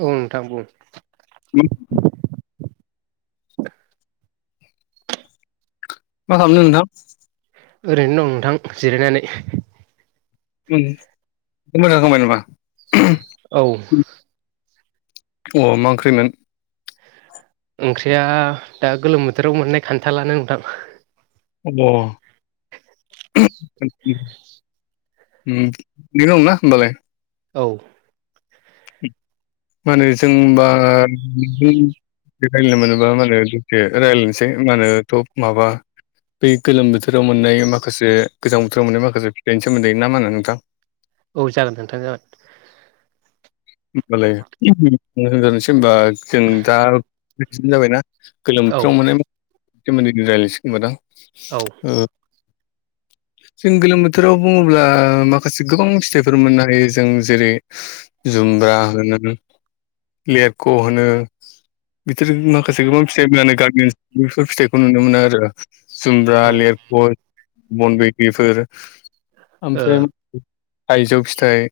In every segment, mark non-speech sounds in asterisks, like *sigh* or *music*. औ नोंथां बुं मा मा खालामदों नोंथां ओरैनो दं नोंथां जिरायनानै मोजां *unintelligible* नामा औ अमा ओंख्रिमोन ओंख्रिया दा गोलोम बोथोराव मोननाय खान्थाालानो नोंथां अ *unintelligible* *unintelligible* औ माने जों होनबा रायज्लायनो मोनोबा मो दसे रायज्लायनोसै मा होनो थप माबा बै गोलोम बोथोराव मोननाय माखासे गोजां बोथोराव मोननाय माखासे फिथाइनि सोमोन्दै ना मा होनो नोंथां औ जागोन नोंथां जागोन होमबालायजनोसै होनबा *unintelligible* *unintelligible* जाबायना गोलोम औ बोथोराव मोननाय सोमोन्दै रायज्लायसिनोसै दां औ *inaudible* जों गोलोम बोथोराव बुंङोब्ला माखासे गोबां फिथाइफोर मोननो हायो जों जेरै जुमब्रा होनो लेरख' होनो *unintelligible* माखासे गोबां फिथाइ मोननानै गारमेन्स बेफोर फिथाइखौ नुनो मोनो आरो औ जुमब्रा ओ लिरख बन बैग्रिफोर ओमफ्राय थायजौ फिथाइ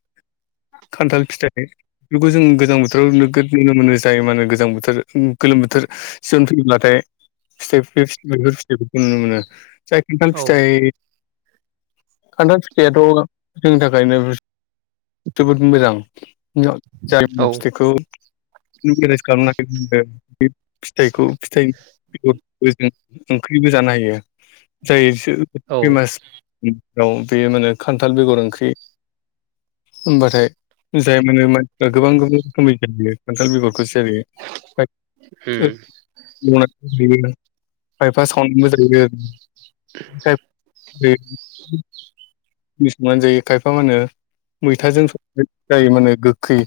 खान्थाल फिथाइ बेफोरखौ जों गोजां बोथोराव नोगद नुनो मोनो जायो माने गोजां बोथोर गोलोम बोथोर फैयोब्लाथाय फिथाइफोर बेफोर फिथाइफोरखौ नुनो मोनो फिथाइ खन्थाल औ उम फिथाइ खान्थाल फिथाइाथ जोंनि थाखायनो जोबोद मोजां जारि औ फिथाइखौे नों खालामनाय नुनो मोनो फिथाइखौ फिथाय जों ओंख्रिबो जानो हायो जाय औ फैमास आव बे माने खान्थाल बेगर ओंख्रि होनबाथाय जाय माने माने गोबां गोबां रोखोमनि जायो खान्थाल बेगर जेरै खायफा सावनानैबो जायो दे संनानै जायो खायफा मा होनो मैथाजों संनाय जायो मानो गोखै ओ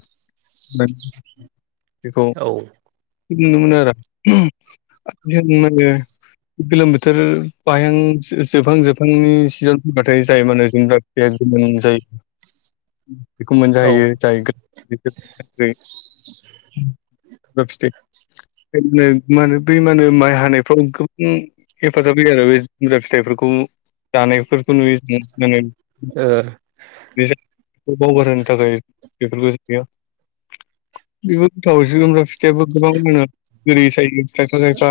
औ नुनो मोनो आरो किल'मिटार बायहां जोबहां जोबहांनि सिजन फैबाथाय जायो माने मोन जायो बेखौ औ ओ मोनजाहैयो जायि फिथाय *inaudible* नो म होन बै मानो माइ हानायफ्राव गोबां हेफाजाब होयो आरो बे जुमब्रा फिथाइफोरखौ जानायफोरखौ नुयो माने ओ बे बावगारहोनो थाखाय बेफोरबो जायो बेबो गोथाव एसे गोमब्रा जेवबो गोबां मोनो बुरै सायो खायफा खायफा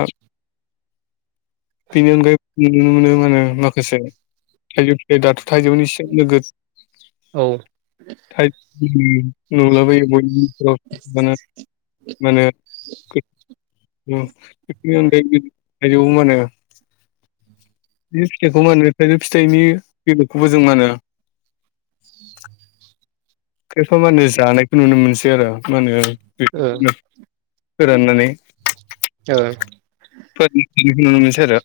बेनि अनगायै नुनो मोनो मानो माखासे थाइजौ बे दाथ थाइजौनि नोगद औ नुलाबयो बयनियाव मानो बेनि अनगायैबो थाइजौ मानो बे फिथाइखौ मा होनो थाइजौ फिथाइनि बेलेगखौबो जों माहोनो *inaudible* खायफा मा होनो जानायखौ नुनो मोनसै आरो मा होनो बेनो फोराननानै औ फोरनिखौ नुनो मोनसै आरो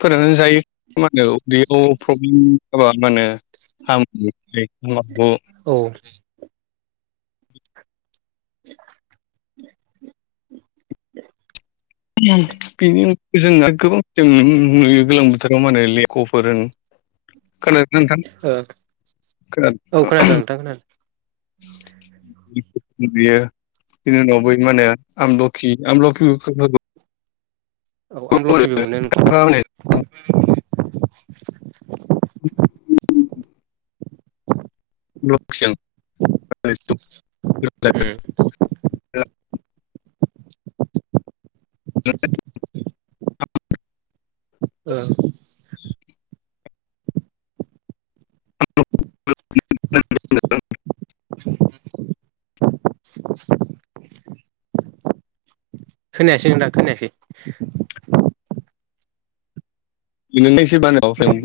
फोरनानै जायो मा होनो बेयाव प्रब्लेम जाबा मा होनो आं बेखौ औ *inaudible* बिनि अनगायैबो जों गोबां जों नुयो गोलोम बोथोराव माने लेख'फोर खोनादोंना नोंथां औ खोनादों औ खोनादों नोंथां खोनादों *inaudible* यो बिनि उनाव बै माने आमलखि आमलखि औ आं आमलखिबो मोनो नोंथां उ लखिजों गोथाव उम *inaudible* ओ *unintelligible* खोनायासै नोंथां खोनायाखै नोंनो एसे बानाय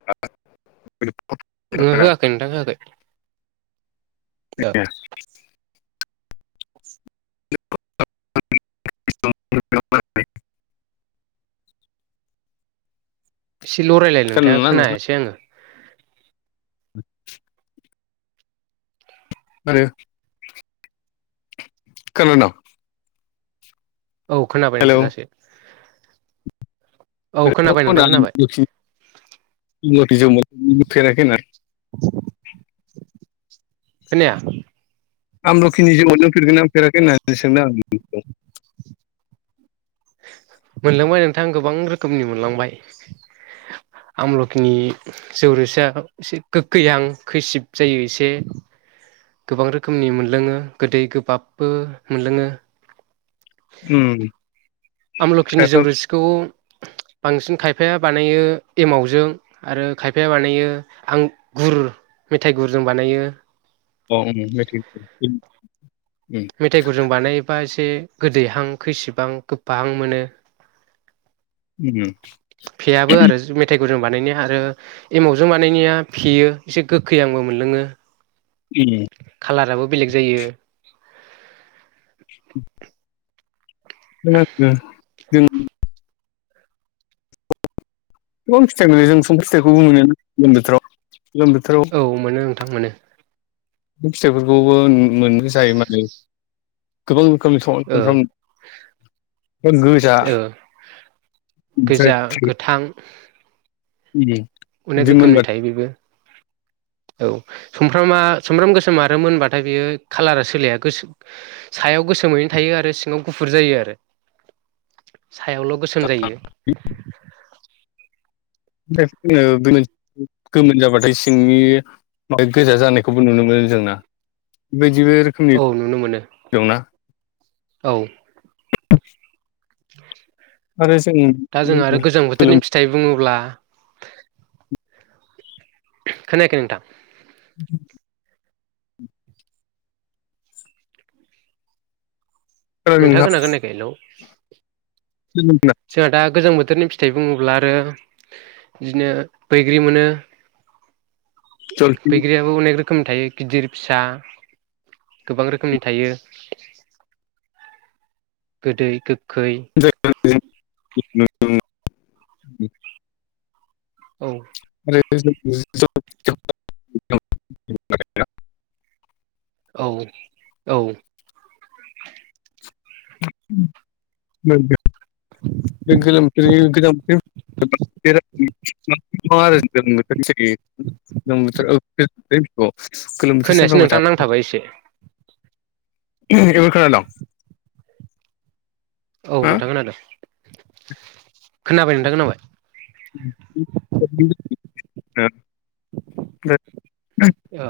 *unintelligible* ओ होआखै नोंथां होआखै *unintelligible* *unintelligible* *unintelligible* एसेल' रायलाय नोंथाङा नोंथां खोनायासै आङो *inaudible* आरो खोनाद' औ खोनाबाय नोंथां दासो औ खोनाबाय नोंथां खोनाबाय *unintelligible* *inaudible* खोनाया आमलखिनि जौ मोनलोंफेरदोंना फेराखै होननानै सोंदों आं नोंनाव मोनलोंबाय नोंथां गोबां रोखोमनि मोनलांबाय आमलखिनि जौ रोसिया एसे गोगखैहां खैसिब जायो एसे गोबां रोखोमनि मोनलोङो गोदै गोबाबबो मोनलोङो उम आमलोखिनि खायफा जौ रोसिखौ बांसिन खायफा खायफाया बानायो एमावजों आरो खायफाया बानायो आंगुर मेथाइ गुर जों बानायो *unintelligible* मेथाइ गुरजों बानायोबा एसे गोदैहां खैसिबहां गोफाहां मोनो उ उ फेयाबो आरो मेथा गुदों बानायनाया आरो एमावजों बानायनाया फेयो एसे गोखै आंबो मोनलोङो ए खालाराबो बेलेग जायो *inaudible* खोनागासिनो जों गोबां फिथाइ मोनो जों समफ्राम फिथाइखौबो मोनो गोजां बोथोराव गोलोम बोथोराव औ मोनो नोंथां मोनो फिथाइफोरखौबो मोनो जायो माने ओ गोबां *unintelligible* गोजा ओ ओमफ्राय गोजा गोथां अनेक बिदि मोनबा रोखोमनि थायो बेबो औ सुमफ्रामा सुमफ्राम गोसोम आरो मोनबाथाय बियो खालारा सोलाया गोसो सायाव गोसोमैनो थायो आरो सिङाव गुफुर जायो आरो *inaudible* सायावल' गोसोम जायो *unintelligible* गोमोन जाबाथाय सिंनि गोजा जानायखौबो नुनो मोनो जोंना बेदिबो रोखोमनि औ नुनो मोनो दंना *inaudible* औ आरो जों दा बे जों आरो गोजां बोथोरनि फिथाइ बुङोब्ला खोनायाखै नोंथां *inaudible* नोंथाङा खोनागोनना खोनायाखै हेलौ जोंहा दा गोजां बो थोरनि फिथाइ बुङोब्ला आरो बिदिनो बैग्रि मोनो बैग्रियाबो अनेक रो खोमनि थायो गिदिर फिसा गोबां रोखोमनि थायो। गोदै गो *unintelligible* औ *unintelligible* औ औ नंगो बे गोलोम बोथोरनि गोजां बोथोर खोनायासै नोंथां *unintelligible* नांथाबाय एसे *unintelligible* इबार खोनादों औ नोंथां खोनादों खोनाबाय नोंथां खोनाबाय *unintelligible* औ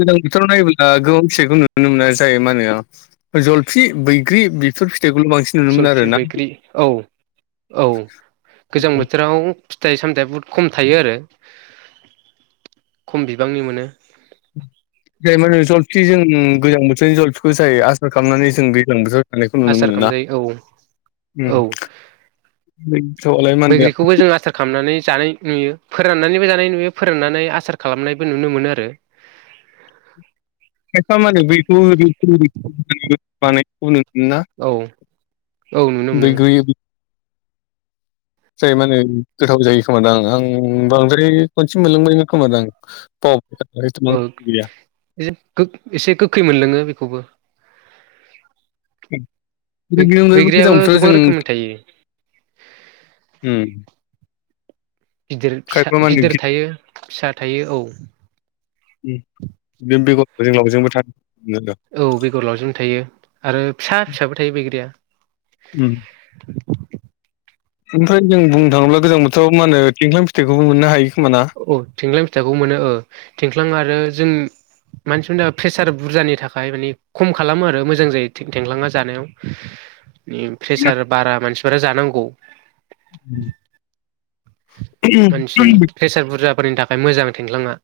गोजां बोथोराव नायोब्ला गोबां फिथाइखौ नुनो मोना जायो मा होनो जलफि बैग्रि बेफोर फि जलफि बैग्रि औ औ गोजां बोथोराव फिथाइ साम थाइ बुहुत खम थायो आरो खम बिबांनि मोनो। जाय मा नो जलफि जों गोजां बोथोरनि जलफिखौ जायो आसार खालामनानै जों गोजां बोथोराव जानायखौ नुनो आसार मोनो ना खालामजायो औ औ बैथ'आलाय मा होनो बैग्रिखौबो जों आसार खालामनानै जानाय नुयो। फोराननानैबो जानाय नुयो फोराननानै आसार खालामनायबो नुनो मोनो आरो खायफा मानो बैखौ *unintelligible* ना औ औ नुनो मोनो बैग्रि जाय मानो गोथाव जायो खोमादों आं बांद्राय खनसे मोनलोंबाय खोमा दां बाव औ एसे गोखै मोनलोङो बेखौबो बेनि अनगायैबो मोजां बैग्रियाबो बोथोराव गोबां जों रोखोमनि थायो उ गिदिर फिसा गिदिर थायो फिसा थायो औ ओजों लावजोंबो था औ बेगर लावजोंबो थायो आरो फिसा फिसाबो थायो बैग्रिया उम ओमफ्राय जों बुंनो थाङोब्ला गोजां बोथोराव मा होनो थिंख्लां फिथाइखौबो मोननो हायो। खोमा ना? औ थिंख्लां फिथाइखौ मोनो औ थिंख्लां आरो जों मानसिफोरनि थाखाय प्रेसार बुरजानि थाखाय मानि खम खालामो आरो मोजां जायो थेंलाङा जानायाव प्रेसार बारा मानसिफोरा जानांगौ मानसिनि उम प्रेसार बुरजाफोरनि थाखाय मोजां थिंख्लाङा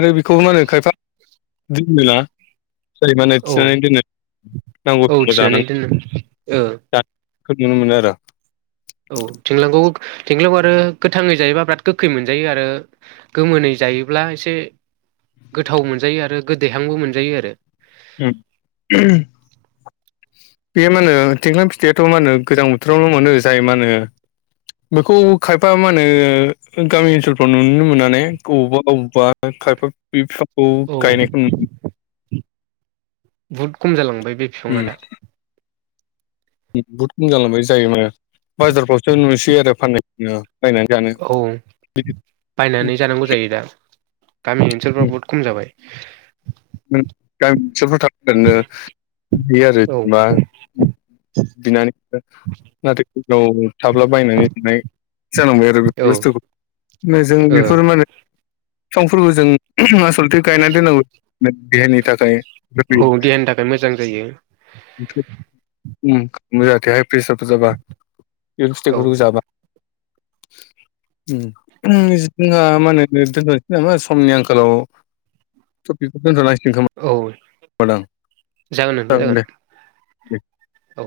आरो बेखौ मा होनो खायफा दिनो ना जाय मानो औ थिनानै दोनो औ नांगौखिनियाव थिनानै जानो दोनो ओ खोब नुनो मोनो आरो औ थिंख्लांखौ थिंख्लांखौ आरो गोथाङै जायोबा बिराद गोखै मोनजायो आरो गोमोनै जायोब्ला एसे गोथाव मोनजायो आरो गोदैहांबो मोनजायो आरो उ बेयो मा होनो थिंख्लां फिथाइयाथ' मा होनो गोजां बोथोरावनो' मोनो जाय मा होनो बेखौ खायफा मा होनो गामि ओनसोलफ्राव नुनो मोननानै बबावबा बबेावबा खायफा बे फिफांखौ औ गायनायखौ नुनो बुहुद खम जालांबाय बे बिफाङा दा बुहुत खम जालांबाय जायो माने बाजारफ्रावसो नुसै आरो फाननायनो बायनानै जानो औ ओनसोलफ्रा बहुत खम जाबाय *inaudible* *inaudible* गामि ओनसोलफोराव थनो *inaudible* आरो औ जेनबा दिनानि ना *inaudible* थाब्ला बायनानै *inaudible* जानांबाय आरो बेफोर औ बुस्थुखौ जों औ बेफोर माने फिफांफोरबो जों आसलथे *inaudible* गायनानै दोननांगौ देहानि थाखाय जाहाथे औ देहानि थाखाय मोजां जायो। मोजाथे हाइ प्रेसारफोर जाबा बे औ बुस्थखौ रुजाबा जोंहा मा होनो दोन'नोसै नामा समनि आंखाल। हेल' टपिकखौ दोनथ'नांगसि गोन औ खोमादां जागोन दे दे। औ।